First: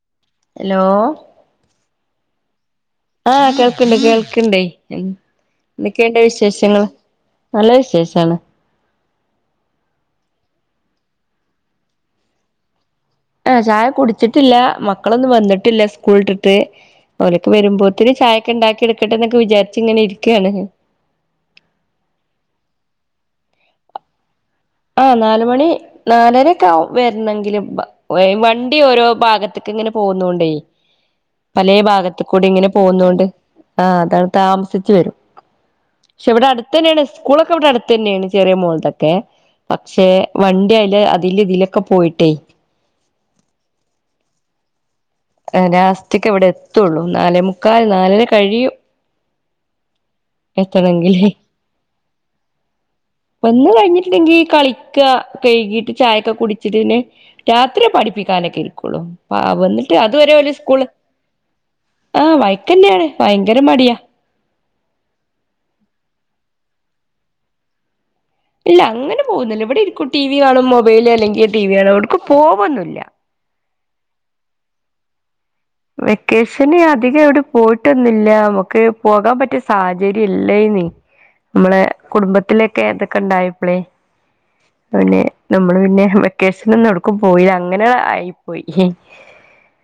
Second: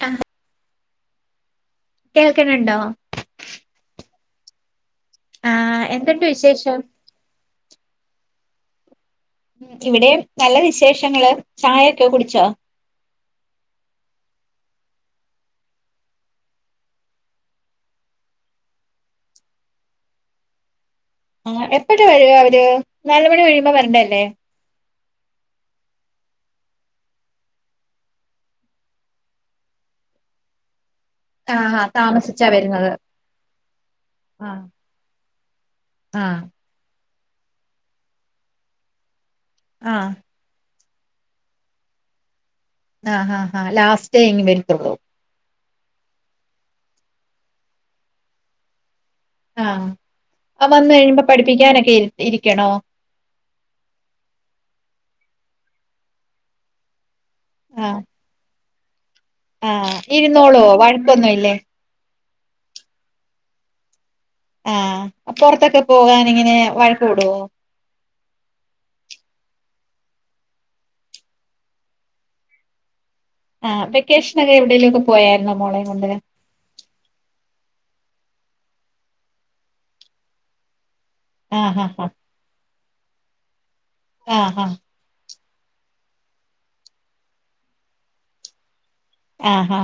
ആ ഹലോ കേൾക്ക്ണ് ണ്ടോ ആ കേൾക്ക്ണ്ട് കേൾക്ക്ണ്ടേ ആഹ് ന്തേക്കെയിണ്ട് എന്തുണ്ട് വിശേഷം വിശേഷങ്ങള് നല്ല വിശേഷാണ് ഇവിടേം നല്ല വിശേഷങ്ങള് ചായക്കെ കുടിച്ചോ ആ ചായ കുട്ച്ട്ടില്ല മക്കളൊന്നും വന്നിട്ടില്ല സ്കൂൾട്ട്ട്ട് ഓലൊക്ക വരുമ്പോത്തിനും ചായൊക്കെ ഇണ്ടാക്കി എടുക്കട്ടെന്നൊക്കെ വിചാരിച്ച് ഇങ്ങനെ ഇര്ക്കാണ് ആ എപ്പഴാ വര അവര് നാല് മണി കഴിയുമ്പോ വരണ്ട അല്ലേ ആ നാല് മണി നാലരക്ക ആവും വര്ണെങ്കിലും വണ്ടി ഓരോ ഭാഗത്ത്ക്ക് ഇങ്ങനെ പോവുന്നോണ്ടേ പലേ ആഹ് ഭാഗത്ത് കൂടി താമസിച്ചാ ഇങ്ങനെ വരുന്നത് പോവുന്നോണ്ട് ആ അതാണ് ആഹ് താമസിച് വരും ക്ഷെ ആഹ് ഇവിടെ അടുത്തെന്നെയാണ് സ്കൂളൊക്കെ ഇവിടെ അടുത്തെന്നെയാണ് ചെറിയ മോള്തൊക്കെ പക്ഷെ ആഹ് വണ്ടി അയ്ല് അതില് ഇതിലൊക്കെ പോയിട്ടേ ആ ഹാ ഹാ ഹാ ലാസ്റ്റ് ഇങ് വരുത്തുള്ളൂ ആഹ് ലാസ്റ്റക്ക് ഇവിടെ എത്തുള്ളൂ നാലേ മുക്കാൽ നാലര കഴിയും ആഹ് ആ വന്ന് കഴിയുമ്പോ എത്തണെങ്കില് പഠിപ്പിക്കാനൊക്കെ ഇരിക്കണോ വന്ന് കഴിഞ്ഞിട്ട്ണ്ടെങ്കിൽ കളിക്ക കഴുകിട്ട് ചായൊക്കെ കുടിച്ചിട്ട് പിന്നെ രാത്രിയേ ആഹ് പഠിപ്പിക്കാനൊക്കെ ഇരിക്കുള്ളൂ പ ആഹ് വന്നിട്ട് അത് വരെ ഓല് ഇരുന്നോളോ സ്കൂള് വഴക്കൊന്നുംല്ലേ ആഹ് വൈക്കന്നെയാണ് ഭയങ്കര മടിയാ ആഹ് പൊറത്തൊക്കെ പോകാനെങ്ങനെ വഴക്ക് കൂടുവോ ഇല്ല അങ്ങനെ പോകുന്നില്ല ഇവിടെ ഇരിക്കും ടി വി കാണും മൊബൈല് അല്ലെങ്കിൽ ടി വി ആണോ എവിടുക്കും പോകൊന്നില്ല ആഹ് വെക്കേശ്നൊക്കെ എവിയേലൊക്കെ പോയായിരുന്നോ മോളെ വെക്കേഷ് ശന് അധികം എവിടെ പോയിട്ടൊന്നില്ല നമുക്ക് പോകാൻ പറ്റിയ സാഹചര്യം ഇല്ലേന്നി ആഹ് അമ്മളെ ആഹ് കുടുംബത്തിലൊക്കെ ഇതൊക്കെ ഇണ്ടായപ്പളെ ആഹ് ആഹ് പിന്നെ നമ്മള് പിന്നെ വെക്കേഷനൊന്നും എവ്ടക്കും പോയില്ല അങ്ങനെ ആയി പോയി ആഹാ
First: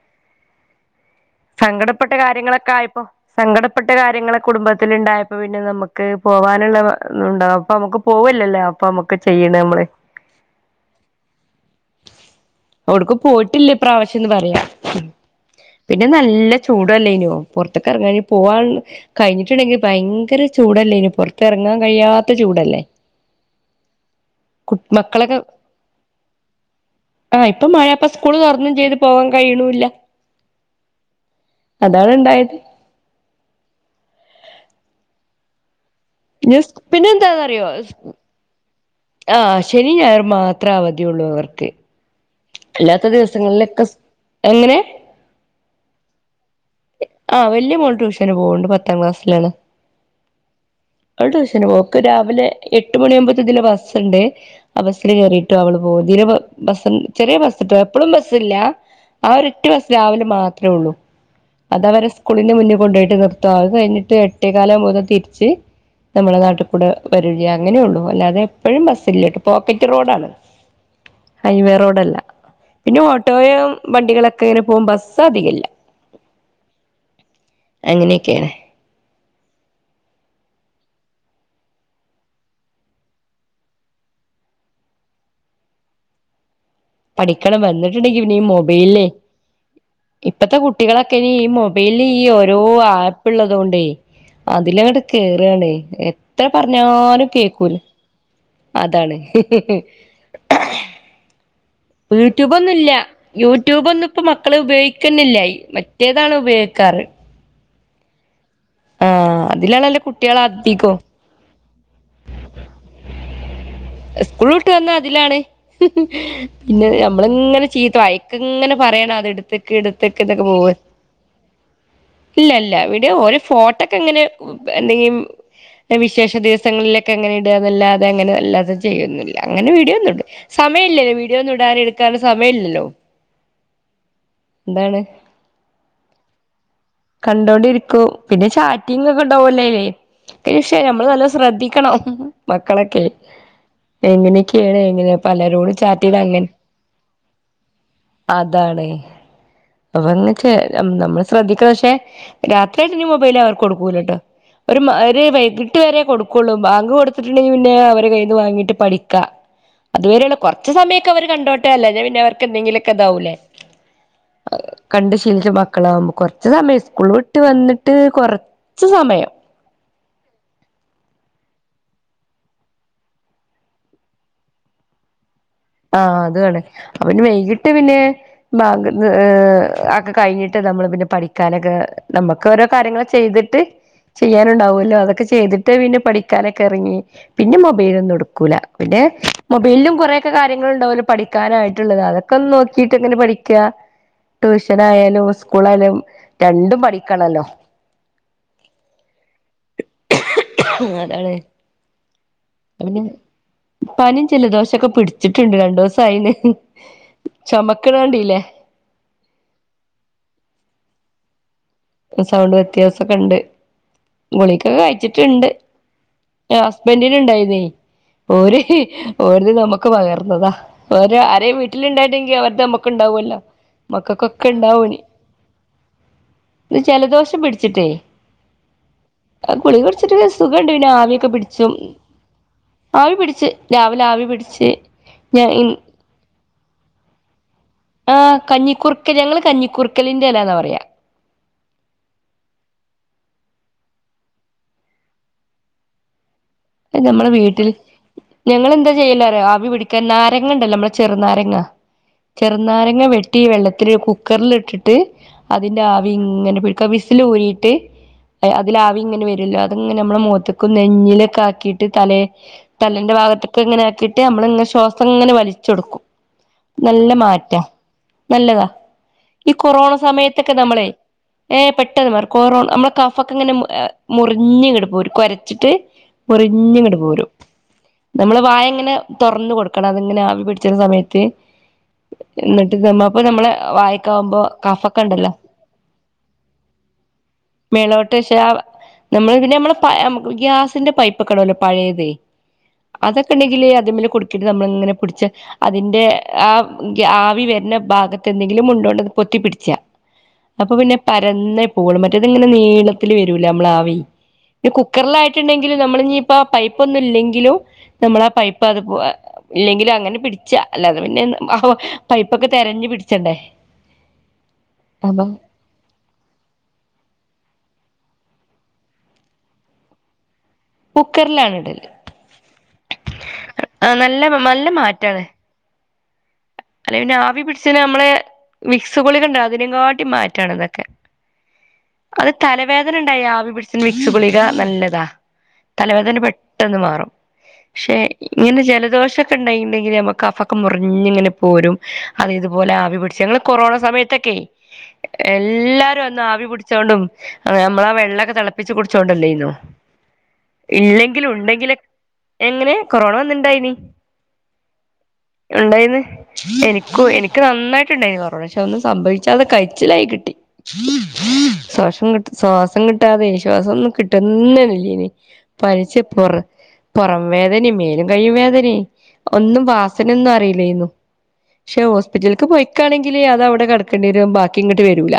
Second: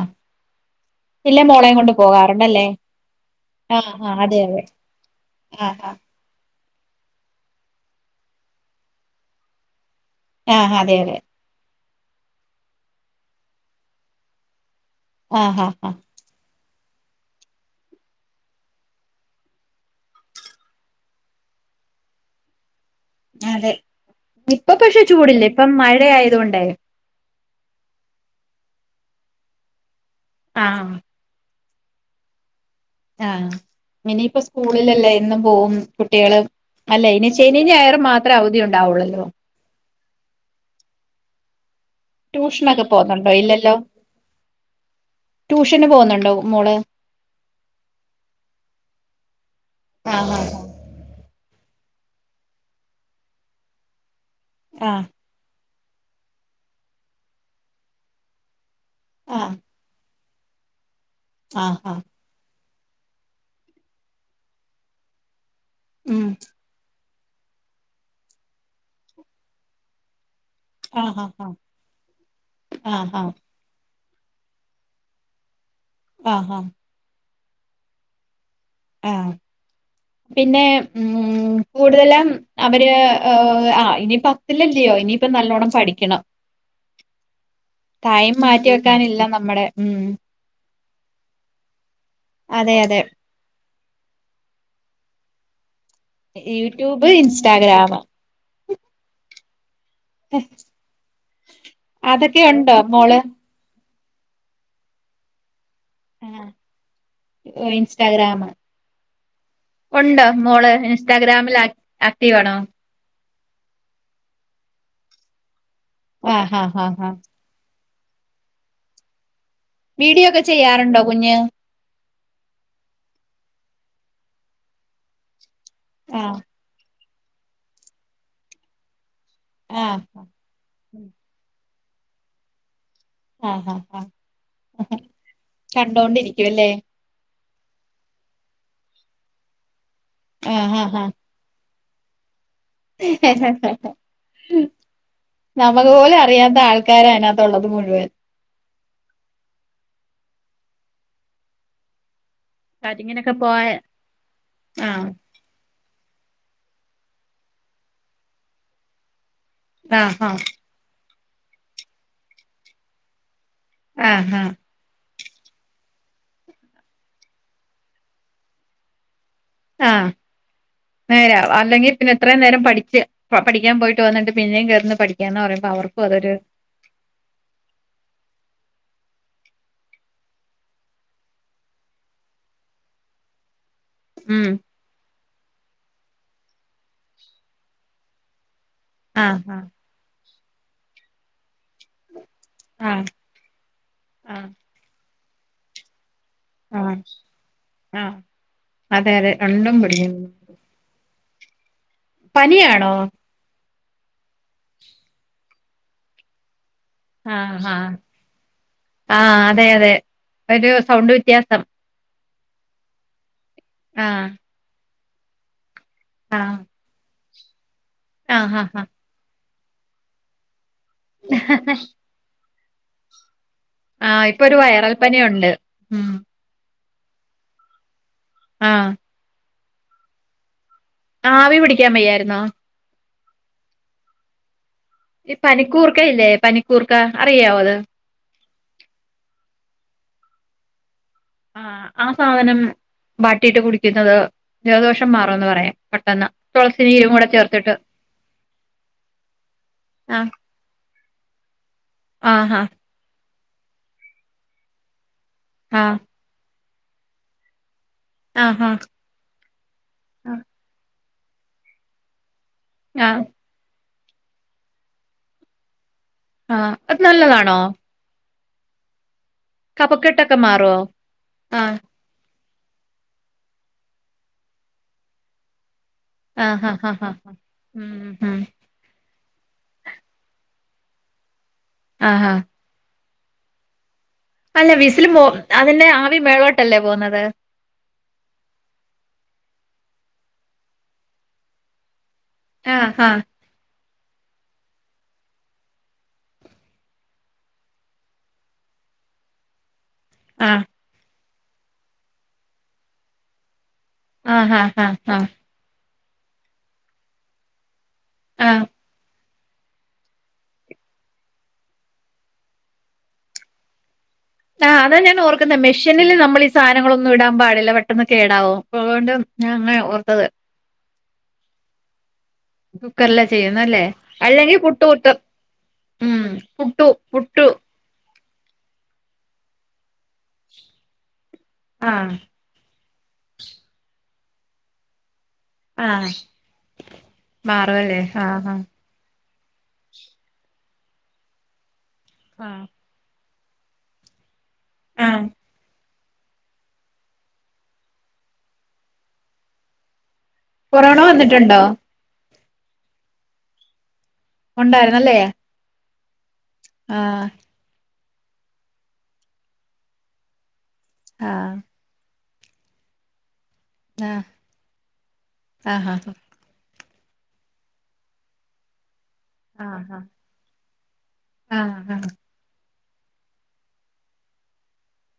സങ്കടപ്പെട്ട പോകാറുണ്ടല്ലേ കാര്യങ്ങളൊക്കെ ആയപ്പോ സങ്കടപ്പെട്ട ആഹ് ആഹ് അതെ കാര്യങ്ങളൊക്കെ അതെ കുടുംബത്തിലിണ്ടായപ്പോ പിന്നെ ആഹ് ആഹ് നമ്മക്ക് പോവാനുള്ള ഉണ്ടാവും അപ്പൊ അമ്മക്ക് പോവല്ലല്ലേ അപ്പൊ അമ്മക്ക് ചെയ്യണ് അമ്മള് ആഹ് അതെ അതെ എവിട്ക്കു പോയിട്ടില്ല ഇപ്രാവശ്യംന്ന് പറയാം ആഹാ നല്ല ചൂടല്ലേനോ പുറത്തൊക്കെ ഇറങ്ങാ പോവാണ് കഴിഞ്ഞിട്ട്ണ്ടെങ്കിൽ ഭയങ്കര ചൂടല്ലേ ഇനി പൊർതെർങ്ങാൻ കഴിയാത്ത ചൂടല്ലേ അതെ ഇപ്പ കു പക്ഷെ മക്കളൊക്കെ ചൂടില്ല ഇപ്പം മഴ ആയത് കൊണ്ടേ ആഹ് ഇപ്പ മഴപ്പ സ്കൂൾ തൊർന്നും ചെയ്ത് പോവാൻ കഴിയിണൂല്ല ആഹ് അതാണിണ്ടായത് ആഹ് ഇനിയിപ്പ സ്കൂളിലല്ലേ ഇന്ന് പോവും കുട്ടികള് അല്ല പിന്നെ ഇനി എന്താന്നറിയോ ശനിയും ഞായറും മാത്രേ അവധി ഉണ്ടാവുള്ളല്ലോ ആഹ് ശനി ഞായറും മാത്രം അവധിയുള്ളൂ അവർക്ക് ട്യൂഷനൊക്കെ അല്ലാത്ത പോന്നുണ്ടോ ഇല്ലല്ലോ ദിവസങ്ങളിലൊക്കെ എങ്ങനെ ട്യൂഷന് പോവുന്നുണ്ടോ മോള് ആഹ് വല്യ മോൾ ട്യൂഷന് പോവ്ണ്ട് പത്താം ക്ലാസ്സിലാണ് ആഹ് ഹഹ അവള് ട്യൂഷൻ പോക്ക് രാവിലെ എട്ട് മണിയവുമ്പോത്തതില ബസ്സ്ണ്ട് ആ ആഹ് ബസ്സില് കേറി ട്ട അവള് പോവും ഇതിലെ ബസ് ചെറിയ ബസ്ട്ടോ എപ്പളും ബസ് ഇല്ല ആഹ് ഒരു റ്റു ബ സ് രാവിലെ മാത്രമേ ഉള്ളൂ ആഹ് അത് ആഹ് ആഹ് അവരെ സ്കൂളിന്റെ മുന്നിൽ കൊണ്ടോയിട്ട് നിർത്തുംത് കഴിഞ്ഞിട്ട് എട്ടേ കാല് ആവുമ്പംതിരിച്ച് ഉം നമ്മളെ നാട്ടിൽ കൂടെ വര അങ്ങനെയ ഉള്ളൂ അല്ലാതെ എപ്പോഴും ബസ്സില്ലപോക്കറ്റ് റോഡാണ് ആഹ് ആഹ് ഹൈവേ റോഡല്ല പിന്നെ ആഹ് ആഹ് ഓട്ടോയും വണ്ടികളൊക്കെ ങ്ങനെ പോകും ബസ് അധികല്ല ആഹ് ആഹ് അങ്ങനെയൊക്കെയാണ് ആഹ് പിന്നെ ഉമ് കൂടുതലും അവര് ആഹ് ഇനിയിപ്പ ല്ലല്ലയോ ഇനിയിപ്പ നല്ലോണ്ണം പഠിക്കണം പഠിക്കണം വന്നിട്ടുണ്ടെങ്കി ടൈം പിന്ന ഈ മാറ്റി മൊബൈലേ വെക്കാനില്ല നമ്മടെ ഉം പ്പോത്തെ കുട്ടികളൊക്കെ ഈ മൊബൈലിൽ ഈ ഓരോ അതെ ആ അതെ പ്പ് ള്ളതോണ്ടേ അതിലങ്ങട് കേറാണ് ത്ര യൂട്യൂബ് പറഞ്ഞാലും കേക്കൂല ഇൻസ്റ്റാഗ്രാം അതാണ് [inaudible] യൂട്യൂബ് ഉണ്ടോ ഒന്നുള്ള മോള് യൂട്യൂബ് ഒന്നും ഇപ്പ മക്കള ഉപയോഗിക്കുന്നല്ല്യ മറ്റേതാണ് ആഹ് ഉപയോഗിക്കാറ് ഇൻസ്റ്റാഗ്രാമ് ആഹ് അതിലാണല്ലോ ഉണ്ടോ കുട്ടികള് മോള് അധികോം ഇൻസ്റ്റാഗ്രാമിലാ ആക്റ്റീവാ ണോ സ്കൂൾ വിട്ട് വന്നാ അതിലാണ് ആഹ് ഹാ ഹാ പിന്നെ ഹാ നമ്മളിങ്ങനെ ചീത്ത വായക്ക് ങ്ങനെ പറയണ അത് ടുത്തക്ക് എടത്തക്ക് വീഡിയോ ഒക്കെ ന്നൊക്കെ ഓര് ചെയ്യാറുണ്ടോ കുഞ്ഞ് ഇല്ല ല്ല വിടെ ഒരു ഫോട്ടോക്കെ അങ്ങനെ എന്തെങ്കും വിശേഷ ആഹ് ദി സങ്ങളിലൊക്കെ ങ്ങനെ ഇടന്നല്ലാതെ ങ്ങനെ അല്ലാതെ ചെയ്യന്നില്ല അങ്ങനെ ആഹ് വീഡിയോന്നുണ്ട് സമയമില്ലല്ലോ വീഡിയോ ഒന്നും ഇടാെ എടുക്കാൻ സമയല്ലല്ലോ ആഹ് ആഹ് ആഹ് കണ്ടോണ്ടിരിക്കുവല്ലേ കണ്ടോണ്ടിരിക്കു പിന്നെ ചാറ്റിങ്ങ് ക്കെ ണ്ടവല്ലേയ്ല് ആഹ് ഹാ ഹാ നമ്മള് നല്ലോം ശ്രദ്ധിക്കണം മക്കളൊക്കെ എങ്ങനെയക്കെയാണ് എങ്ങനെയ പലരോടും ചാറ്റീ അങ്ങനെ ക്കാര അയ്നകത്തുള്ളത് മുഴുവൻ അതാണ് അപ്പൊ നമ്മൾ ശ്രദ്ധിക്കണം ക്ഷെ രാത്രിയായിട്ട് ചാറ്റിങ്ങിനൊക്കെ മൊബൈൽ അവർക്ക് പോയ കൊടുക്കൂലട്ടോ ഒരു മൈ ആഹ് ഒരു വൈകി ട്ട് രെ കൊടുക്കുള്ളൂ ബാങ്ക് കൊടുത്തിട്ടുണ്ടെങ്കിൽ പിന്നെ അവരെ കയ്ന്ന് വാങ്ങിട്ട് പഠിക്കാ ആഹ് അതുവരെയുള്ള ആഹ് കൊ റച് സമയൊക്കെ അവര് കണ്ടോട്ടെ അല്ലാഞ്ഞാൽ പിന്നെ അവർക്കെന്തെങ്കിലുമോക്കെ താവൂല്ലേ ആഹ് ആഹ് കണ്ട് ശീലിച്ച മക്കളാവുമ്പോ കൊറച്ച് സമയം സ്കൂള ഇട്ട് വന്നിട്ട് കൊറച്ച് സമയം ആഹ് നേരാ അല്ലെങ്കിൽ പിന്നെ എത്രയും നേരം പഠിച്ച് പഠിക്കാൻ പോയിട്ട് വന്നിട്ടണ്ട് പിന്നെയും കേർന്ന് പഡി ന്ന് പറിമ്പോ അവര് ആഹ് അതു ആണ് അപ്പോ വൈകിട്ട് പിന്നെ ബാങ്ക് ഒക്കെ കഴിഞ്ഞിട്ട് നമ്മള് പിന്നെ പഠിക്കാനൊക്കെ നമുക്ക് ഓരോ കാര്യങ്ങൾ ചെയ്തി ട്ട് ഉം ചെയ്യാനുണ്ടാവുല്ലോ അതൊക്കെ ചെയ്തിട്ട് പിന്നെ പഠിക്കാനൊക്കെ ഇറങ്ങി പിന്നെ മൊബൈലൊന്നും ടുക്കൂല പിന്നെ ആഹ് ആഹ് മൊബൈലിലും കുറെക്കെ കാര്യങ്ങളൾ ഉണ്ടാവല്ലോ പഠിക്കാനായിട്ടുള്ളത് അതൊ നോക്കിട്ട് ങ്ങനെ പഠിക്ക ആഹ് ട്യൂഷൻ ആയാലും സ്കൂൾ ആയാലും ആഹ് ആഹ് അതെ അതെ രണ്ടും പിടിക്ക അതാണ് പനിയാണോ പിന്നെ പനിയും ജലദോശൊക്കെ പിടിച്ചിട്ടുണ്ട് രണ്ടീസം ആയിന് ആഹ് ആഹ് ചുമക്കണ കണ്ടില്ലേ ആഹ് അതെ അതെ ഒരു സൗണ്ട് വ്യത്യാസം സൗണ്ട് വ്യത്യാസംക്കെ ഉണ്ട് ആഹ് ഗുളികക്കെ കഴിച്ചിട്ടുണ്ട് ആഹ് ഹസ്ബൻഡിന് ഇണ്ടായിന്നെ ആഹ് ഓല് ആഹ് ആഹ് ഓര് ത് നമുക്ക് പകർന്നതാ ഓര് ആരേ വീട്ടിലുണ്ടായിണ്ടാണ്ടെ ങ്കി അവരുടെ നമ്മുക്ക്ണ്ടാവല്ലോ ആ ഇപ്പൊ ഒരു വയറൽപ്പനീയൊ ണ്ട് ഉ ഇത് ജലദോഷം പിടിച്ചിട്ടേ ആഹ് അത് ഗുളിക കുടിച്ചിട്ട് സുഖണ്ട് പിന്നെ ആവിയൊക്കെ ആവി പിടിച്ചും പിടിക്കാൻ വയ്യായിരുന്നോ ആവിപിടിച്ച് രാവിലെ ആവിപിടിച്ച് ഈ പനിക്കൂർക്ക ഇല്ലേ പനിക്കൂർക്ക അറിയാവോ അത് ആഹ് കഞ്ഞിക്കൂർക്ക ഞങ്ങള് കഞ്ഞിക്കൂർക്കലിന്റെ എലാന്നാപറയാ ആഹ് ആ സാധനം വാട്ടിയിട്ട് കുടിക്കുന്നത് ജലദോഷം മാറുംന്ന് പറയാം പെട്ടെന്ന് അത് തുളസിനീരും കൂടെ ഞമ്മളെ ചേർത്തിട്ട് വീട്ടില് ഞങ്ങളെന്താ ചെയ്യല് അറിയോ ആവിപിടിക്കൻ ആഹ് നാര ങ്ങ ഇണ്ടല്ലോ ഇമ്മളെ ചെറ്നാരങ്ങ ആഹാ ചെറ്നാരങ്ങ വെ ട്ടി വെള്ളത്തില് കുക്കർല് ഇട്ടിട്ട് അതിന്റെ ആവി ഇങ്ങനെ പിടിക്കും വിസില് ഊരിയിട്ട് ഏഹ് ആഹാ അതിലെ ആവി ഇങ്ങനെ വെരൊല്ലോ അത്ഇങ്ങനെ ഞമ്മളെ മോത്ത്ക്കും നെഞ്ഞിലെക്കെ ആക്കിയിട്ട് തലേ തലെന്റെ ആഹ് ഭാഗത്ത്ക്ക് ഇങ്ങനെ ആക്കിയിട്ട് അമ്മള് ഇങ്ങനെ ശ്വാസം ഇങ്ങനെ വലിച്ചാെട്ക്കും ആഹ് അത് നല്ലതാണോ നല്ലമാറ്റാ നല്ലതാ ഈ കൊറോണ കഫക്കെട്ടൊക്കെ സമയത്തൊക്കെ മാറുവോ നമ്മളെ ഏഹ് ആഹ് പെട്ടെന്ന് മാറും കൊറോണ അമ്മളെ കഫംഒക്കെ ഇങ്ങനെ മു ഏ മുറിഞ്ഞ് ഇങ്ങണ്ട് പോരും കൊരച്ചിട്ട് ആഹ് ആഹ് മുറിഞ്ഞ്ഇങ്ങട് ആഹ് പോരും ആഹ് ഉം ഉം നമ്മള് വായ ഇങ്ങനെ തൊറന്ന് കൊട്ക്കണം അത് ഇങ്ങനെ ആവി പിടിച്ച്ണ സമയത്ത് ആഹാ ഇന്ന്ട്ട് നമ്മളപ്പം നമ്മളെ വായേക്ക് അല്ല വിസ് ല് മോ അതിന്റെ ആവി മേളോട്ടല്ലേ പോവുന്നത് മേളോട്ട് പക്ഷെ നമ്മള് പിന്നെ നമ്മളെ പയെ ഗ്യാസിന്റെ പൈപ്പാെക്കെ ഇടൊല്ലോ പയേത് ആഹ് ആഹ് അതെക്കെ ഇണ്ടെങ്കില് അദ്മ്മെല് കൊട്ത്തിട്ട് നമ്മള് ഇങ്ങനെ പിടിച്ചാ അതിന്റെ ആ ആവി വെര്ന ഭാഗത്ത് എന്തെങ്കിലും മുണ്ടോണ്ട് ഒന്ന് പൊത്തിപ്പിടിച്ചാ അപ്പൊ പിന്നെ പരന്നേ പോവൊള്ളൂ മറ്റേത്ഇങ്ങനെ നീളത്തില് വെരൂലെ അമ്മളെ ആവി ആഹ് ആഹ് ആഹ് പിന്നെ ആഹ് ആഹ് ആഹ് കുക്കറിലായിട്ട് ഇണ്ടെങ്കില് നമ്മള് ഇഞ്ഞ്ഇപ്പൊ പൈപ്പ് ഒന്നും ഇല്ലെങ്കിലും ഞമ്മളാ പൈപ്പ് അത് പോലെ ഇല്ലെങ്കിലും അങ്ങനെ പിടിച്ചാ അല്ലാതെ പിന്നെ എൻ അഹാെ പൈപ്പൊക്കെ തെരഞ്ഞ് പിടിച്ചണ്ടേ ആഹ് അതാ ഞാൻ അപ്പൊ ഓർക്കുന്നെ മി മിഷ്യനില് നമ്മള് ഈ സാനങ്ങളൊന്നും ഇടാംപാടില്ല പെട്ടെന്ന് കേടാവും അപ്പൊ അതുകൊണ്ട് ഞാ ഇങ്ങനെ ഓർത്തത് കുക്കർലാണ് ഇടല് കുക്കറിലാ ചെയ്യുന്നത് അല്ലേ ആ നല്ല അല്ലെങ്കി നല്ല പുട്ട് കുത്തും അല്ലെങ്കി പിന്നെ ആവി പുട്ടു പിടിച്ച്ണ അമ്മളെ വിക്സ് ഗുളിക ഇണ്ടാേ അത് നെങ്കാട്ടി മാറ്റാണ് ഇതക്കെ ആഹ് തലവേദന ഇണ്ടായി ആവി പിടിച്ച്ണ വിക്സ് ഗുളിക നല്ലതാ ആഹ് തലവേദന പെട്ടെന്ന് മാറും പക്ഷെ മാറുവല്ലേ ആഹ് ഇങ്ങനെ ആഹ് ജലദോഷ ഷം ഇണ്ടായി ഇണ്ടെങ്കില് ഞമ്മക്ക് കഫൊക്കെ മുറിഞ്ഞ് ഇങ്ങനെ പോരും അത് ആഹ് ഇതുപോലെ ആവിപിടിച്ചാ ഇങ്ങള് കൊറോണ സമയത്ത് ത്തെക്കേയ് ആഹ് എല്ലാരും ഒന്ന് ആവിപുടി ടിച്ചോണ്ടും നമ്മള് ആ വെള്ളാെക്കെ തെളപ്പിച്ച് കുടിച്ചോണ്ടെല്ലേയ്ന്നോ കൊറോണ ഇല്ലെങ്കിലും വന്നിട്ടുണ്ടോ ഇണ്ടെങ്കിലെ എങ്ങനെ കൊറോണ വന്ന്ഇണ്ടായിനി ഉണ്ടായിരുന്നല്ലേ ഇണ്ടായിന്ന് എനിക്കും ആഹ് എനിക്ക് നന്നായിട്ട് ഇണ്ടായിന് കൊറോ പക്ഷെ ഒന്നും സംഭവിച്ചാതെ കിയിച്ചലായി കിട്ടി ആഹ് ശ്വാഷംഇങ്ങട്ട് സ്വാസം ഇങ്ങട്ട് ട്ടാതെ ശ്വാസൊന്നും കിട്ടുന്നെ ഇല്ലേയ്നീ ആഹ് പനിച്ച്പ്പൊറ് പൊറം വേദനിം മേലും കയ്യും വേദനിം ഒന്നും ആഹ് വാസനെന്നും അറീലേയ്ന്നു ആഹ് പക്ഷെ ആഹ് ഹോസ്പിറ്റൽക്ക് പാെയ്ക്കാണെങ്കില് അത് അവടെ കടക്കെണ്ടേരും ബാക്കി ഇങ്ങട്ട് വെരൂല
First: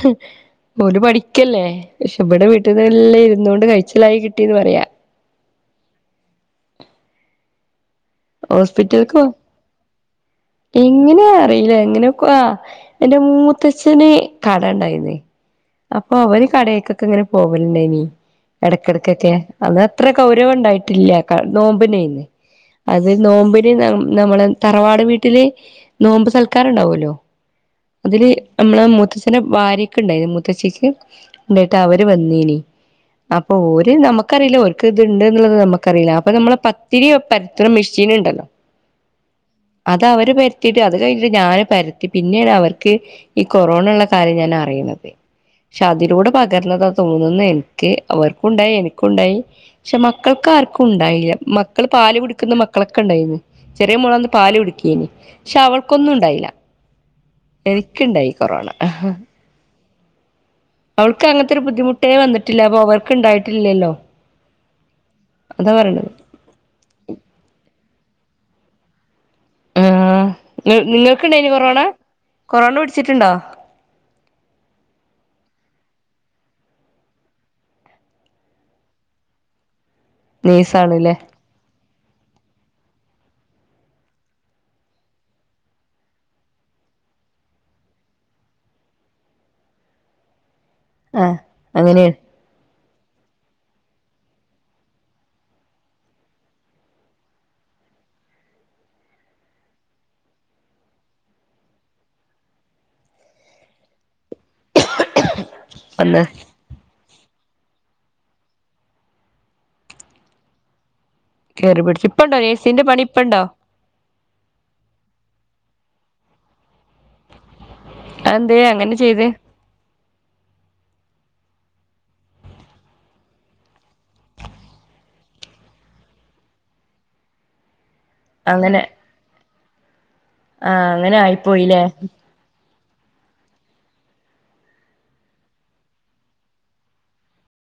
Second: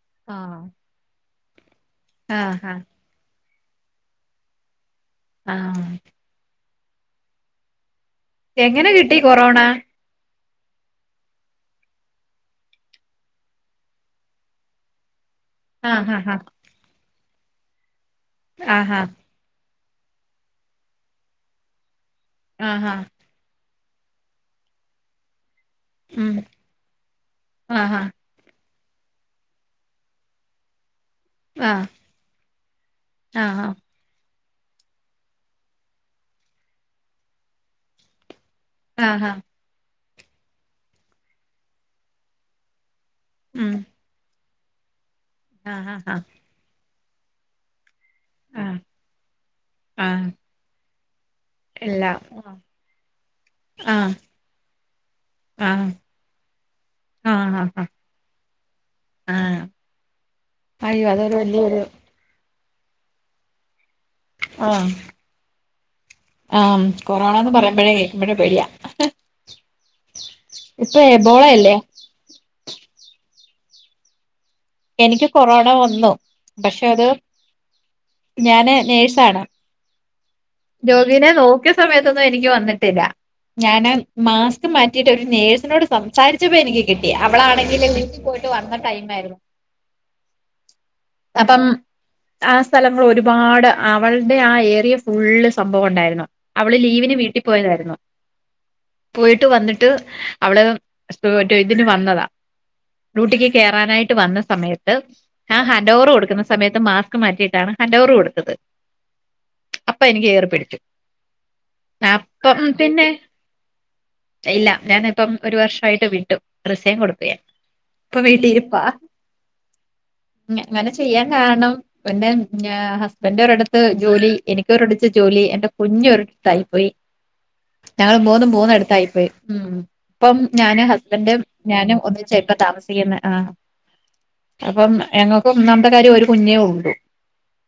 ഹ് ആഹ് ഓല് പഠിക്ക്യല്ലേ പക്ഷേ ആഹ് ഇവടെ ആഹ് ആഹ് വീട്ടിന്ന് എല്ലാം ഇര്ന്നോണ്ട് കഴിച്ചിലായി കിട്ടിന്ന് പറയാ ആഹ് എങ്ങനെ കിട്ടി ഹോസ്പിറ്റല്ക്കോ കൊറോണ എങ്ങനെയാ അറീല്ല എങ്ങനെയൊക്കോ ആഹ് എന്റെ മൂത്തച്ഛന് കട ഇണ്ടായിര്ന്നേ ആഹ് അപ്പോ ആഹ് അവര് കടേക്കൊക്കെ ഇങ്ങനെ പോവല്ണ്ടേനി ആഹ് എടക്കെടക്കൊക്കെ അത് അത്ര ഗൗരവം ഇണ്ടായിട്ടില്ലാക്കാ നോമ്പിനേന്ന് ആഹ് ആഹ് അത് നോമ്പിന് ന നമ്മളെ തറവാട് വീട്ടില് നോമ്പ് ഉം സൽക്കാരം ഇണ്ടാവല്ലോ ആഹ് അതില് ഞമ്മളെ മുത്തച്ഛന്റെ ഭാര്യക്ക് ഇണ്ടായിന് മുത്തച്ചിക്ക് ണ്ടായിട്ട് ആഹ് അവര് വന്നീനി അപ്പൊ ആഹ് ഓര് നമ്മ ക്കറീല്ല ഓല്ക്ക് ഇത്ണ്ട്ന്ന്ള്ളത് നമ്മക്കറീല്ല അപ്പൊ നമ്മളെ പത്തിരി പര്ത്ത്ണെ മെഷീന് ഇണ്ടല്ലോ ആഹ് ഹാ അത് അവര് പരത്തിയിട്ട് അത് കഴിഞ്ഞിട്ട് ഞാന് പരത്തി പിന്നേണ് അവർ ക്ക് ഈ ഉം കൊറോണള്ള കാര്യം ഞാൻ അറീണത് പക്ഷേ ആഹ് ആഹ് അതിലൂടപ്പോ പകർന്നതാ തോന്നുന്നു എന്ക്ക് അവർക്കും ഇണ്ടായി ആഹ് എനിക്കുണ്ടായി പക്ഷേ ആഹ് മക്കൾക്കാര്ക്കും ഉണ്ടായില്ല മക്കൾ പാല് എല്ലാം കുടി ക്ക്ന്ന മക്കളൊക്കെ ഇണ്ടായിനി ചെറിയ ആഹ് മോളന്ന് പാല് കുടിക്ക്യേനി പക്ഷേ ആഹ് അവൾക്കൊന്നും ഉണ്ടായില്ല ആഹ് ആഹ് എനിക്ക് ഇണ്ടായി കൊറോണ ആഹ് അയ്യോ അവൾക്ക് അതൊരു അങ്ങനത്തൊരു വലിയൊരു ബുദ്ധിമുട്ടേ വന്നിട്ടില്ല അപ്പൊ അവർക്ക് ഇണ്ടായിട്ടില്ലേല്ലോ ആഹ് അതാ പറിണത് ആഹ് കൊറോണാന്ന് പറിമ്പഴേ ഇബടെ പേടിയാ നി ഇപ്പൊ നിങ്ങൾക്ക്ണ്ടേയിന്യോ എബോളയല്ലേ കൊറോണ കൊറോണ പിടിച്ചിട്ട്ണ്ടോ എനിക്ക്യ് കൊറോണ വന്നു പക്ഷേ അത് ഞാന് നേഴ്സാണ് നൈസാണല്ലേ രോഗിനെ നോക്കിയ സമയത്തൊന്നും എനിക്ക്യ് വന്നിട്ടില്ല ഞാന് മാസ്ക് മാറ്റിയിട്ട് ഒരു നേഴ്സിനോട് സംസാരിച്ചപ്പോ എനിക്ക്യ് കിട്ടി അവളാണെങ്കില് വീട്ടില് പോയി ട്ട് വന്ന ടൈമാര്ന്നു ആ അപ്പം അങ്ങനെയാണ് ആഹ് സ്ഥലങ്ങള് ഒരുപാട് അവള്ടെ ആഹ് ഏരിയ ഫുള്ള് സംഭവം ഇണ്ടായിരുന്നു അവള് ലീവിന് വീട്ടി പോയതാരുന്നു പോയിട്ട് വന്നിട്ട് അവള് [unintelligible] ഇതിന് വന്നതാ ഡ്യൂട്ടിക്ക് കേറാനായിട്ട് വന്ന സമയത്ത് ആ ഹാൻഡ് ഓവർ വന്ന് കൊടുക്കുന്ന സമയത്ത് മാസ്ക് മാറ്റിയിട്ടാണ് ഹാൻഡ് ഓവർ കൊടുത്തത് അപ്പൊ എനിക്ക്യ് എയറി പിടിച്ചു കേറി പിടിച്ചു ഇപ്പണ്ടോ അപ്പം നേഴ്സിന്റെ പണി പിന്നെ ഇപ്പണ്ടോ ഇല്ല ഞാന് ഇപ്പം ഒരു വർഷായിട്ട് വിട്ടു റിസൈൻ കൊടുത്തു ഞാൻ ഇപ്പൊ അഹ് എന്തേ അങ്ങനെ ചെയ്തെ ഇങ്ങ ഇങ്ങനെ ചെയ്യാൻ കാരണം പിന്നെ ഉം ഞാ ഹസ്ബൻഡ് ഒരിടത്ത് ജോലി എനിക്കോ ഒരിടത്ത് ജോലി എന്റെ കുഞ്ഞ് ഒരിട്ത്തായി പോയി ഞങ്ങള് മൂന്നും മൂന്ന് അങ്ങനെ എട്ത്തായിപ്പോയി ഉം ഇപ്പം ആ ഞാന് അങ്ങനെ ഹസ്ബൻഡും ആയിപ്പോയില്ലേ ഞാനും ഒന്നിച്ചാ ഇപ്പ താമസിക്കിന്നെ ആഹ് അപ്പം ഞങ്ങൾക്കും ഒന്നാമത്തെ കാര്യം ഒരു കുഞ്ഞേ ഉള്ളു